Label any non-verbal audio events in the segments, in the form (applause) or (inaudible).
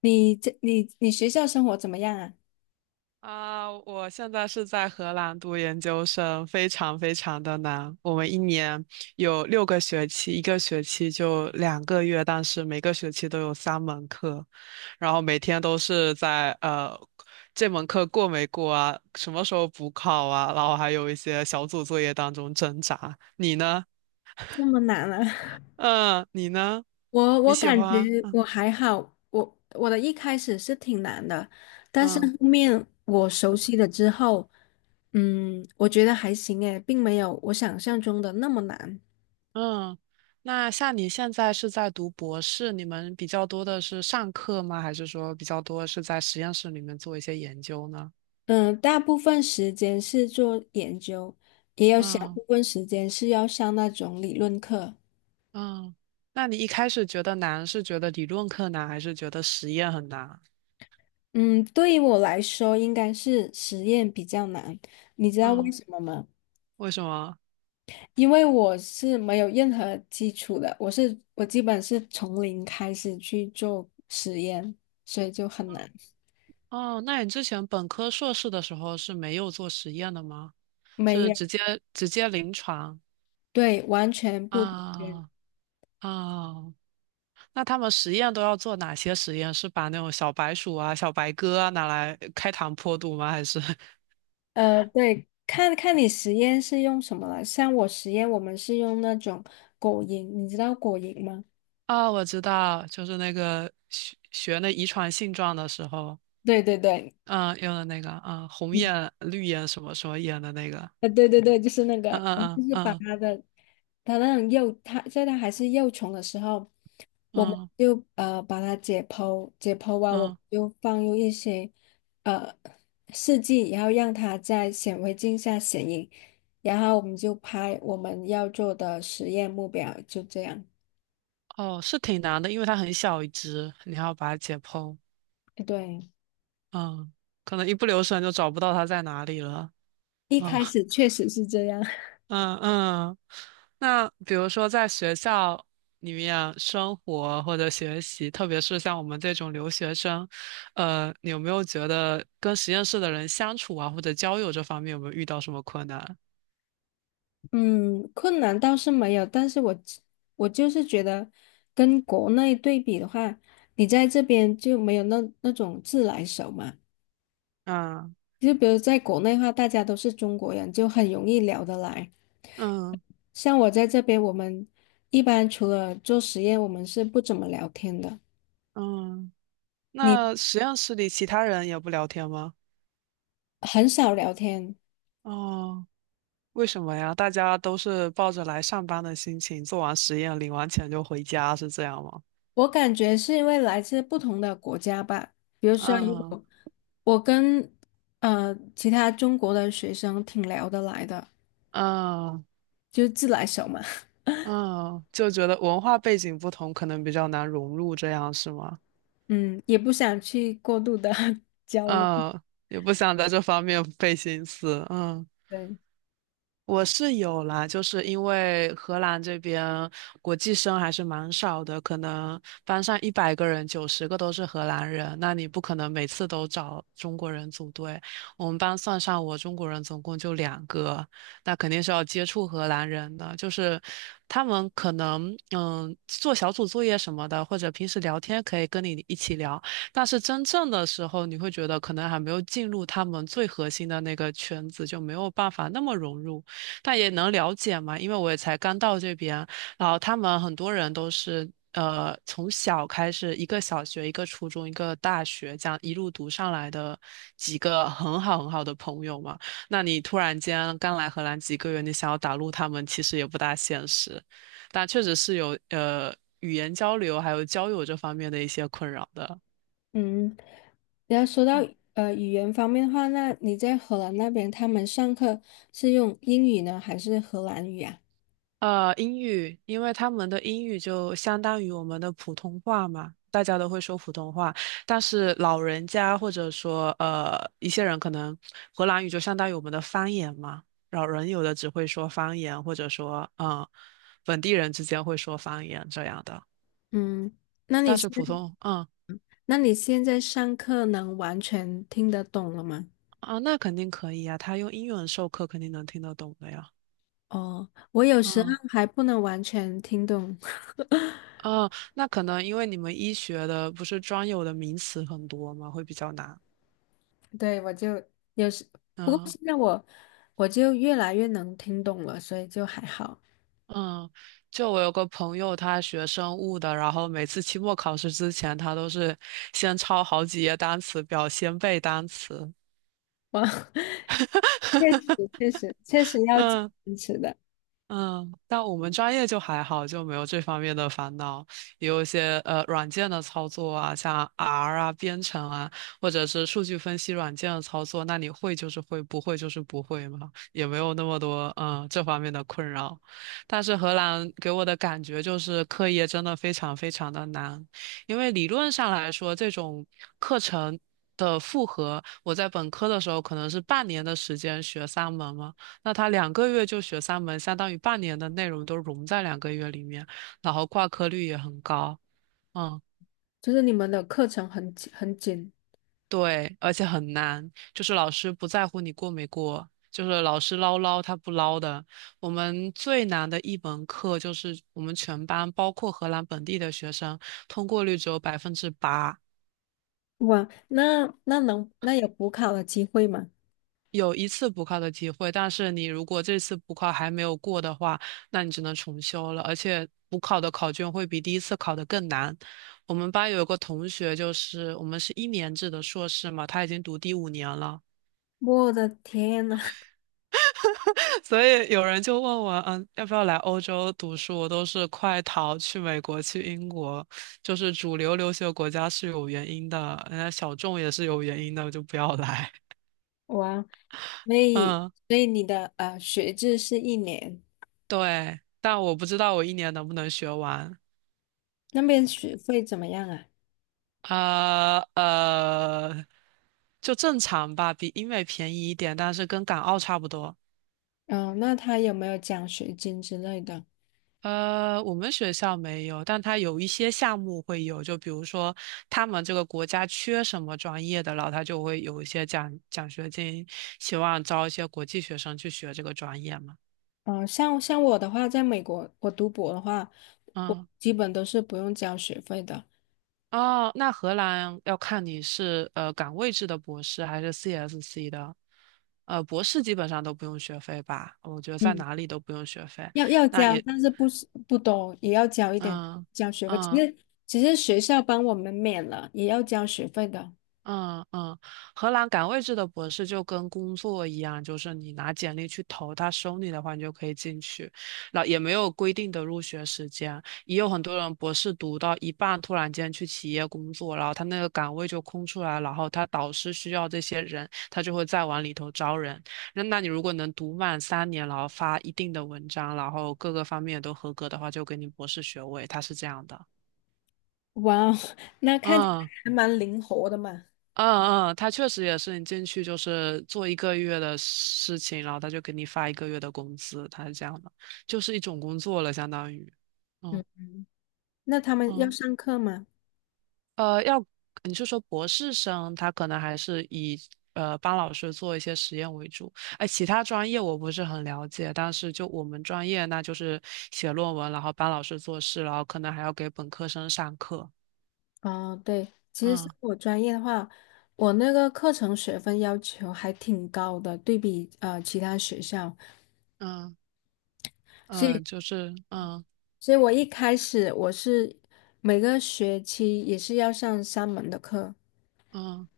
你这你你学校生活怎么样啊？啊，我现在是在荷兰读研究生，非常非常的难。我们一年有六个学期，一个学期就两个月，但是每个学期都有三门课，然后每天都是在这门课过没过啊，什么时候补考啊，然后还有一些小组作业当中挣扎。你呢？(laughs) 这么难啊！嗯，你呢？(laughs) 我你我喜感欢？觉我还好，我一开始是挺难的，但是嗯。后面我熟悉了之后，嗯，我觉得还行诶，并没有我想象中的那么难。嗯，那像你现在是在读博士，你们比较多的是上课吗？还是说比较多是在实验室里面做一些研究呢？嗯，大部分时间是做研究，也有小嗯部分时间是要上那种理论课。嗯，那你一开始觉得难，是觉得理论课难，还是觉得实验很难？嗯，对于我来说，应该是实验比较难。你知道为嗯，什么吗？为什么？因为我是没有任何基础的，我基本是从零开始去做实验，所以就很难。哦，那你之前本科、硕士的时候是没有做实验的吗？没是有，直接临床。对，完全不同源啊，啊，那他们实验都要做哪些实验？是把那种小白鼠啊、小白鸽啊拿来开膛破肚吗？还是 (laughs) 对，看看你实验是用什么了。像我实验，我们是用那种果蝇，你知道果蝇吗？啊，我知道，就是那个学那遗传性状的时候，对对对，嗯，用的那个，嗯，红嗯，眼、绿眼什么什么眼的那个，对对对，就是那个，嗯我们就嗯是把嗯它的它那种幼，它在它还是幼虫的时候。我们嗯就呃把它解剖，解剖完我嗯们嗯，就放入一些呃试剂，然后让它在显微镜下显影，然后我们就拍我们要做的实验目标，就这样。哦，是挺难的，因为它很小一只，你还要把它解剖，哎对，嗯，可能一不留神就找不到它在哪里了，一嗯。开始确实是这样。嗯嗯，那比如说在学校里面生活或者学习，特别是像我们这种留学生，你有没有觉得跟实验室的人相处啊，或者交友这方面有没有遇到什么困难？嗯，困难倒是没有，但是我就是觉得跟国内对比的话，你在这边就没有那种自来熟嘛。嗯就比如在国内的话，大家都是中国人，就很容易聊得来。嗯像我在这边，我们一般除了做实验，我们是不怎么聊天的。嗯，你那实验室里其他人也不聊天吗？很少聊天，哦，为什么呀？大家都是抱着来上班的心情，做完实验，领完钱就回家，是这样吗？我感觉是因为来自不同的国家吧。比如说，如嗯果我跟其他中国的学生挺聊得来的，嗯就自来熟嘛，嗯，就觉得文化背景不同，可能比较难融入，这样是吗？(laughs) 嗯，也不想去过度的 (laughs) 交流。嗯，也不想在这方面费心思。嗯。对，我是有啦，就是因为荷兰这边国际生还是蛮少的，可能班上100个人，90个都是荷兰人，那你不可能每次都找中国人组队。我们班算上我，中国人总共就两个，那肯定是要接触荷兰人的，就是他们可能嗯做小组作业什么的，或者平时聊天可以跟你一起聊，但是真正的时候，你会觉得可能还没有进入他们最核心的那个圈子，就没有办法那么融入。但也能了解嘛，因为我也才刚到这边，然后他们很多人都是从小开始，一个小学、一个初中、一个大学，这样一路读上来的几个很好很好的朋友嘛。那你突然间刚来荷兰几个月，你想要打入他们，其实也不大现实，但确实是有语言交流还有交友这方面的一些困扰的。嗯，然后说到嗯。语言方面的话，那你在荷兰那边，他们上课是用英语呢，还是荷兰语啊？英语，因为他们的英语就相当于我们的普通话嘛，大家都会说普通话。但是老人家或者说一些人，可能荷兰语就相当于我们的方言嘛。老人有的只会说方言，或者说嗯，本地人之间会说方言这样的。嗯，那你但是现普通，嗯。那你现在上课能完全听得懂了吗？啊，那肯定可以呀，他用英文授课肯定能听得懂的呀。哦，我有时候嗯还不能完全听懂，(laughs) 嗯，那可能因为你们医学的不是专有的名词很多嘛，会比较难。对，我就有时，不过嗯。现在我越来越能听懂了，所以就还好。嗯，就我有个朋友，他学生物的，然后每次期末考试之前，他都是先抄好几页单词表，先背单词。哇，(laughs) 确实确实要坚嗯。持的，嗯，但我们专业就还好，就没有这方面的烦恼。也有一些软件的操作啊，像 R 啊、编程啊，或者是数据分析软件的操作，那你会就是会，不会就是不会嘛，也没有那么多嗯这方面的困扰。但是荷兰给我的感觉就是课业真的非常非常的难，因为理论上来说，这种课程。的复合，我在本科的时候可能是半年的时间学三门嘛，那他两个月就学三门，相当于半年的内容都融在两个月里面，然后挂科率也很高。嗯，就是你们的课程很紧很紧。对，而且很难，就是老师不在乎你过没过，就是老师唠唠他不唠的。我们最难的一门课就是我们全班包括荷兰本地的学生通过率只有8%，哇，那有补考的机会吗？有一次补考的机会，但是你如果这次补考还没有过的话，那你只能重修了。而且补考的考卷会比第一次考的更难。我们班有一个同学，就是我们是一年制的硕士嘛，他已经读第五年了，我的天呐，(laughs) (laughs) 所以有人就问我，嗯，要不要来欧洲读书？我都是快逃去美国、去英国，就是主流留学国家是有原因的，人家小众也是有原因的，我就不要来。哇！(laughs) 所以，嗯，所以你的学制是一年，对，但我不知道我一年能不能学完。那边学费怎么样啊？呃呃，就正常吧，比英美便宜一点，但是跟港澳差不多。嗯、那他有没有奖学金之类的？我们学校没有，但它有一些项目会有，就比如说他们这个国家缺什么专业的，然后他就会有一些奖学金，希望招一些国际学生去学这个专业嘛。嗯、像我的话，在美国我读博的话，我嗯。基本都是不用交学费的。哦，那荷兰要看你是岗位制的博士还是 CSC 的，博士基本上都不用学费吧？我觉得在嗯，哪里都不用学费。要那交，也，但是不是不多，也要交一点嗯交学费。其嗯，实学校帮我们免了，也要交学费的。嗯嗯，荷兰岗位制的博士就跟工作一样，就是你拿简历去投，他收你的话，你就可以进去。然后也没有规定的入学时间，也有很多人博士读到一半，突然间去企业工作，然后他那个岗位就空出来，然后他导师需要这些人，他就会再往里头招人。那你如果能读满3年，然后发一定的文章，然后各个方面都合格的话，就给你博士学位，他是这样的。哇哦，(laughs) 那看起来嗯，还蛮灵活的嘛。嗯嗯，他确实也是，你进去就是做一个月的事情，然后他就给你发一个月的工资，他是这样的，就是一种工作了，相当于。嗯，嗯那他们要嗯，上课吗？要你是说博士生，他可能还是以帮老师做一些实验为主。哎，其他专业我不是很了解，但是就我们专业，那就是写论文，然后帮老师做事，然后可能还要给本科生上课。哦，对，其实是嗯我专业的话，我那个课程学分要求还挺高的，对比其他学校，嗯所嗯，以就是嗯所以我一开始是每个学期也是要上3门的课，嗯。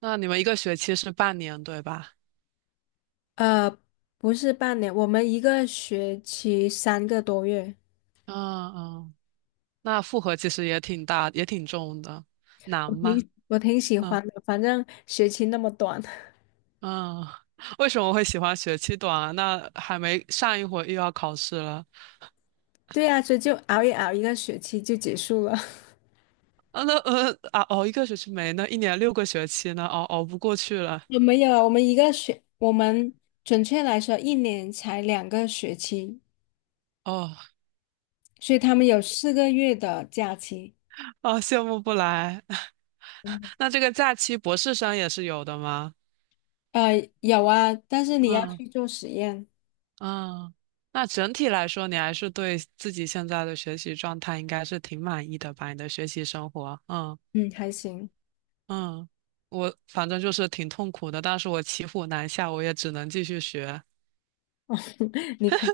那你们一个学期是半年，对吧？呃，不是半年，我们一个学期3个多月，嗯嗯，那负荷其实也挺大，也挺重的，难我吗？挺我挺喜嗯欢的，反正学期那么短，嗯，(laughs) 为什么会喜欢学期短啊？那还没上一会儿又要考试了，(laughs) 对啊，所以就熬一熬，一个学期就结束了。啊，那啊，熬一个学期没呢，一年六个学期呢，熬不过去了，我没有啊，我们准确来说，一年才2个学期，哦所以他们有4个月的假期。哦，羡慕不来。(laughs) 嗯那这个假期博士生也是有的吗？呃，有啊，但是你要嗯。去做实验，嗯，那整体来说，你还是对自己现在的学习状态应该是挺满意的吧？你的学习生活，嗯。嗯，还行。嗯，我反正就是挺痛苦的，但是我骑虎难下，我也只能继续学。(laughs) 你可，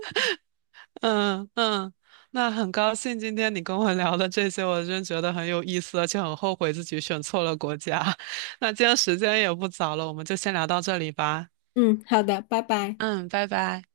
嗯嗯，那很高兴今天你跟我聊的这些，我真觉得很有意思，而且很后悔自己选错了国家。(laughs) 那今天时间也不早了，我们就先聊到这里吧。嗯，好的，拜拜。嗯，拜拜。